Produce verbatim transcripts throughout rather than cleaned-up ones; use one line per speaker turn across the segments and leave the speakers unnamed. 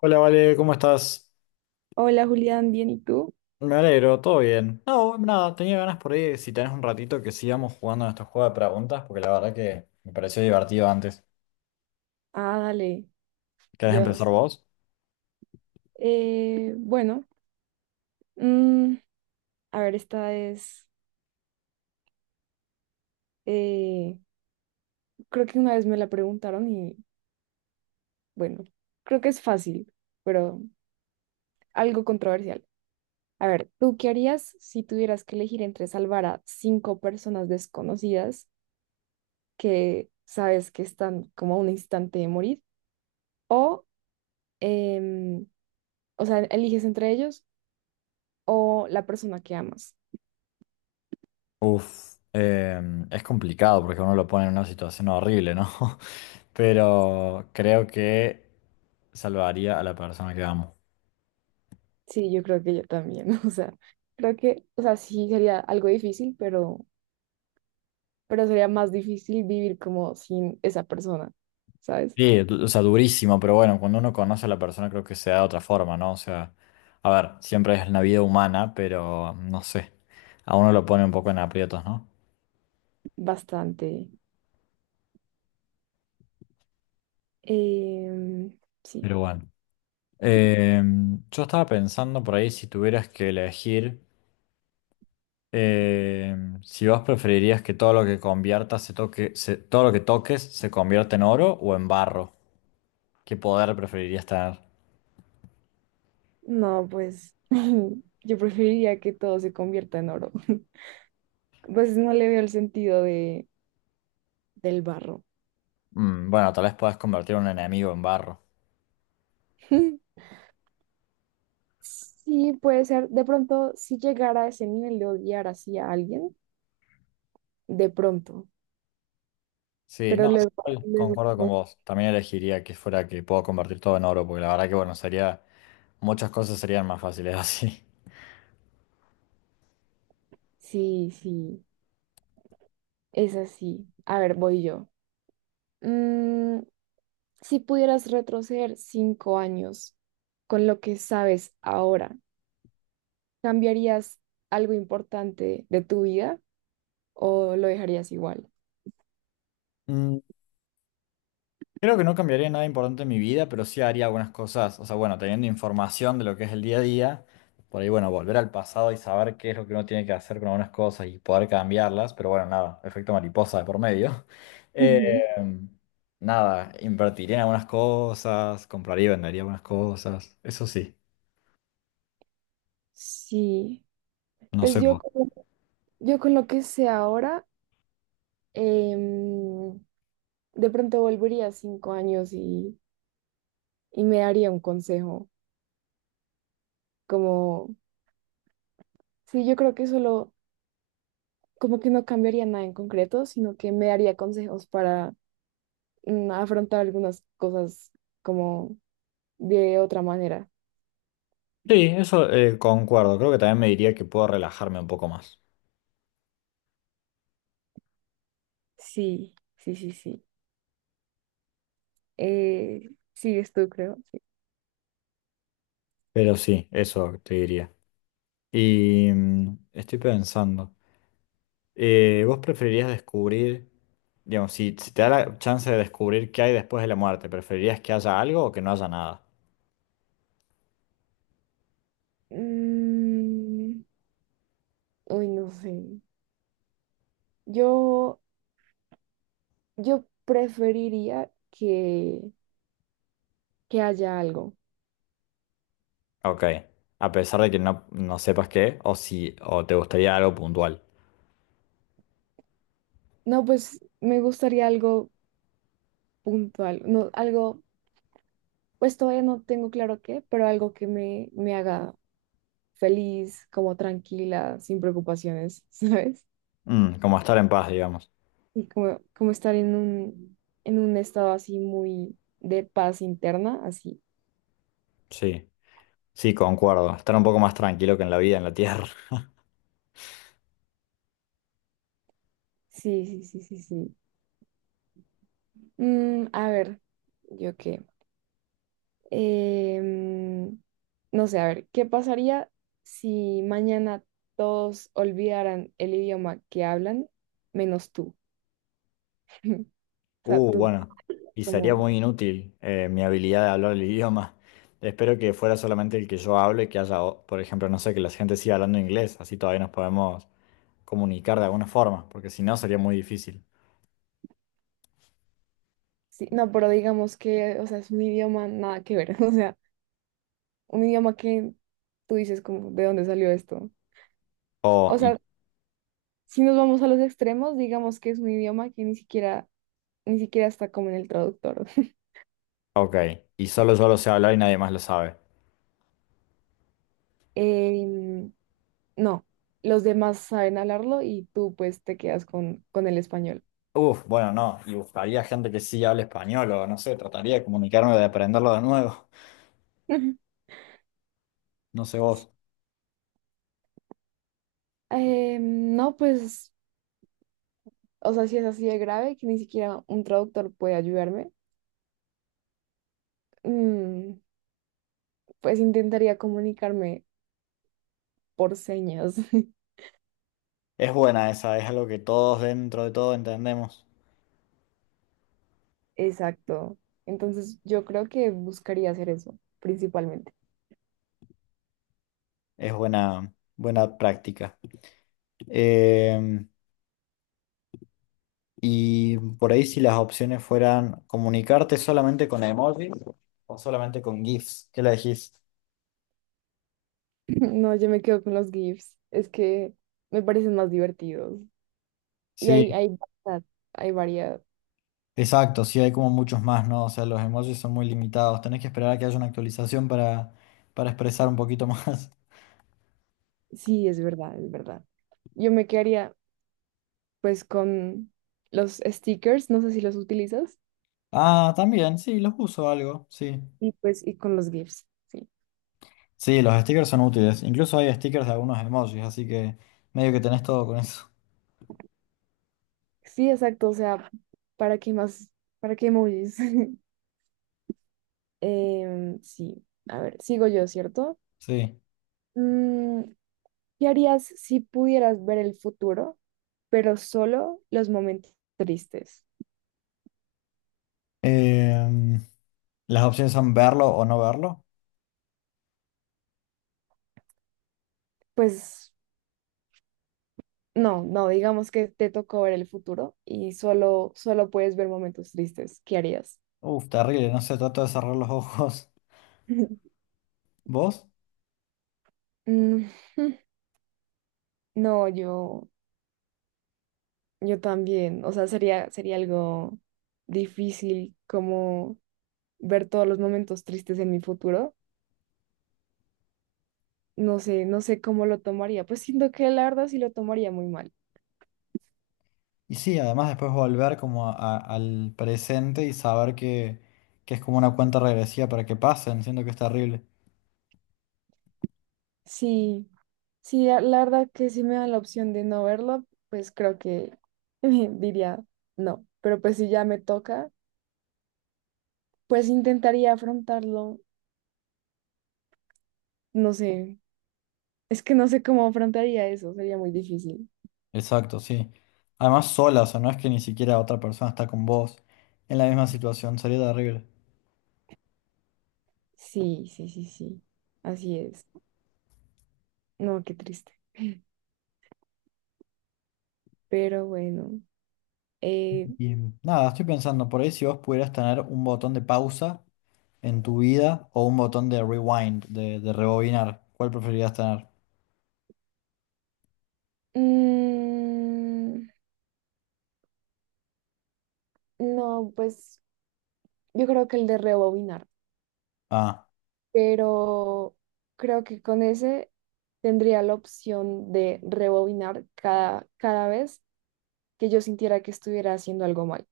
Hola, Vale, ¿cómo estás?
Hola Julián, ¿bien y tú?
Me alegro, todo bien. No, nada, tenía ganas por ahí, si tenés un ratito, que sigamos jugando a estos juegos de preguntas, porque la verdad que me pareció divertido antes.
Ah, dale,
¿Querés
yo.
empezar vos?
Eh, bueno, mm, a ver, esta es, eh, creo que una vez me la preguntaron y bueno, creo que es fácil, pero algo controversial. A ver, ¿tú qué harías si tuvieras que elegir entre salvar a cinco personas desconocidas que sabes que están como a un instante de morir o, em, o sea, ¿eliges entre ellos o la persona que amas?
Uf, em, es complicado porque uno lo pone en una situación horrible, ¿no? Pero creo que salvaría a la persona que amo.
Sí, yo creo que yo también, o sea, creo que, o sea, sí sería algo difícil, pero, pero sería más difícil vivir como sin esa persona, ¿sabes?
Sí, du- o sea, durísimo, pero bueno, cuando uno conoce a la persona creo que se da de otra forma, ¿no? O sea, a ver, siempre es la vida humana, pero no sé, a uno lo pone un poco en aprietos, ¿no?
Bastante. Em, sí,
Pero bueno, Em, yo estaba pensando por ahí si tuvieras que elegir, em, si vos preferirías que todo lo que conviertas se toque, se- todo lo que toques se convierta en oro o en barro. ¿Qué poder preferirías tener?
no, pues yo preferiría que todo se convierta en oro. Pues no le veo el sentido de, del barro.
Mm, bueno, tal vez puedas convertir a un enemigo en barro.
Sí, puede ser, de pronto, si llegara a ese nivel de odiar así a alguien, de pronto,
Sí,
pero
no,
luego,
igual
luego,
concuerdo con
no.
vos. También elegiría que fuera que puedo convertir todo en oro, porque la verdad que bueno, sería, muchas cosas serían más fáciles así.
Sí, sí. Es así. A ver, voy yo. Mm, si pudieras retroceder cinco años con lo que sabes ahora, ¿cambiarías algo importante de tu vida o lo dejarías igual?
Creo que no cambiaría nada importante en mi vida, pero sí haría algunas cosas, o sea, bueno, teniendo información de lo que es el día a día, por ahí, bueno, volver al pasado y saber qué es lo que uno tiene que hacer con algunas cosas y poder cambiarlas, pero bueno, nada, efecto mariposa de por medio. Eh,
Ujú.
nada, invertiría en algunas cosas, compraría y vendería algunas cosas, eso sí,
Sí,
no
pues
sé.
yo,
Vos.
con- yo con lo que sé ahora, em, de pronto volvería cinco años y, y me daría un consejo, como, sí, yo creo que solo, como que no cambiaría nada en concreto, sino que me daría consejos para mm, afrontar algunas cosas como de otra manera.
Sí, eso, eh, concuerdo, creo que también me diría que puedo relajarme un poco más,
Sí, sí, sí, sí. Eh, sigues tú, creo. Sí.
pero sí, eso te diría. Y mm, estoy pensando. Eh, ¿vos preferirías descubrir, digamos, si, si te da la chance de descubrir qué hay después de la muerte, preferirías que haya algo o que no haya nada?
Mm, uy, no sé. Yo... Yo preferiría que, que haya algo.
Ok, a pesar de que no, no sepas qué, o si, o te gustaría algo puntual.
No, pues me gustaría algo puntual, no, algo, pues todavía no tengo claro qué, pero algo que me, me haga feliz, como tranquila, sin preocupaciones, ¿sabes?
Mm, como estar en paz, digamos.
Y como, como estar en un, en un estado así muy de paz interna, así.
Sí, sí, concuerdo. Estar un poco más tranquilo que en la vida, en la tierra.
Sí, sí, sí, sí, sí. Mm, a ver, ¿yo qué? Em, no sé, a ver, ¿qué pasaría si mañana todos olvidaran el idioma que hablan, menos tú? O sea,
Uh,
tú,
bueno, y sería
como,
muy inútil eh, mi habilidad de hablar el idioma. Espero que fuera solamente el que yo hablo y que haya, o- por ejemplo, no sé, que la gente siga hablando inglés, así todavía nos podemos comunicar de alguna forma, porque si no sería muy difícil.
sí, no, pero digamos que, o sea, es un idioma nada que ver, o sea, un idioma que tú dices como, ¿de dónde salió esto?
O,
O
y,
sea, si nos vamos a los extremos, digamos que es un idioma que ni siquiera, ni siquiera está como en el traductor.
ok, y solo yo lo sé hablar y nadie más lo sabe.
Em, no, los demás saben hablarlo y tú pues te quedas con, con el español.
Uf, bueno, no, y buscaría gente que sí hable español o no sé, trataría de comunicarme, de aprenderlo de nuevo. No sé vos.
Eh, no, pues, o sea, si es así de grave que ni siquiera un traductor puede ayudarme, mm, pues intentaría comunicarme por señas.
Es buena esa, es algo que todos dentro de todo entendemos.
Exacto. Entonces yo creo que buscaría hacer eso, principalmente.
Es buena, buena práctica. Eh, y por ahí si las opciones fueran comunicarte solamente con emojis o solamente con GIFs, ¿qué le decís?
No, yo me quedo con los GIFs. Es que me parecen más divertidos. Y
Sí,
hay, hay variedad, hay variedad.
exacto, sí hay como muchos más, ¿no? O sea, los emojis son muy limitados. Tenés que esperar a que haya una actualización para, para expresar un poquito más.
Sí, es verdad, es verdad. Yo me quedaría pues con los stickers, no sé si los utilizas,
Ah, también, sí, los uso algo, sí.
y pues y con los GIFs, sí.
Sí, los stickers son útiles. Incluso hay stickers de algunos emojis, así que medio que tenés todo con eso.
Sí, exacto, o sea, ¿para qué más? ¿Para qué emojis? Em, sí, a ver, sigo yo, ¿cierto?
Sí.
Mm, ¿qué harías si pudieras ver el futuro, pero solo los momentos tristes?
Em, las opciones son verlo o no verlo.
Pues no, no, digamos que te tocó ver el futuro y solo, solo puedes ver momentos tristes. ¿Qué harías?
Uf, terrible, no sé, trato de cerrar los ojos. ¿Vos?
Mm, No, yo Yo también, o sea, sería, sería algo difícil como ver todos los momentos tristes en mi futuro. No sé, no sé cómo lo tomaría. Pues siento que la verdad sí lo tomaría muy mal.
Y sí, además después volver como a- a- al presente y saber que, que es como una cuenta regresiva para que pasen, siento que es terrible.
Sí, sí, la la verdad que si me dan la opción de no verlo, pues creo que diría no. Pero pues si ya me toca, pues intentaría afrontarlo. No sé, es que no sé cómo afrontaría eso, sería muy difícil.
Exacto, sí. Además sola, o sea, no es que ni siquiera otra persona está con vos en la misma situación, sería terrible.
Sí, sí, sí, sí, así es. No, qué triste. Pero bueno, eh,
Y nada, estoy pensando por ahí si vos pudieras tener un botón de pausa en tu vida o un botón de rewind, de, de rebobinar, ¿cuál preferirías tener?
mm, no, pues yo creo que el de rebobinar,
Ah,
pero creo que con ese tendría la opción de rebobinar cada, cada vez que yo sintiera que estuviera haciendo algo mal,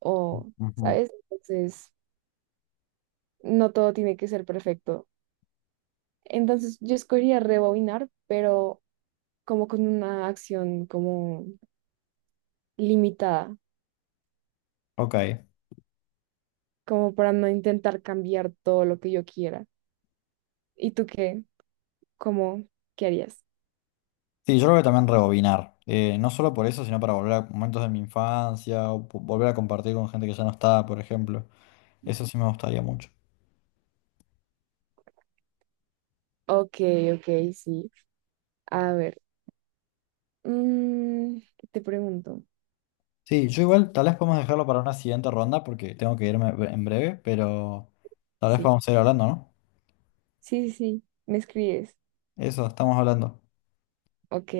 o,
ujú,
¿sabes? Entonces, no todo tiene que ser perfecto. Entonces, yo escogería rebobinar, pero como con una acción como limitada,
ok.
como para no intentar cambiar todo lo que yo quiera. ¿Y tú qué? ¿Cómo? ¿Qué harías?
Sí, yo creo que también rebobinar, eh, no solo por eso, sino para volver a momentos de mi infancia o po- volver a compartir con gente que ya no está, por ejemplo. Eso sí me gustaría mucho.
Ok, ok, sí. A ver, mm, ¿qué te pregunto?
Sí, yo igual tal vez podemos dejarlo para una siguiente ronda porque tengo que irme bre- en breve, pero tal vez
Sí,
podamos seguir hablando, ¿no?
sí, sí, sí. ¿Me escribes?
Eso, estamos hablando.
Ok,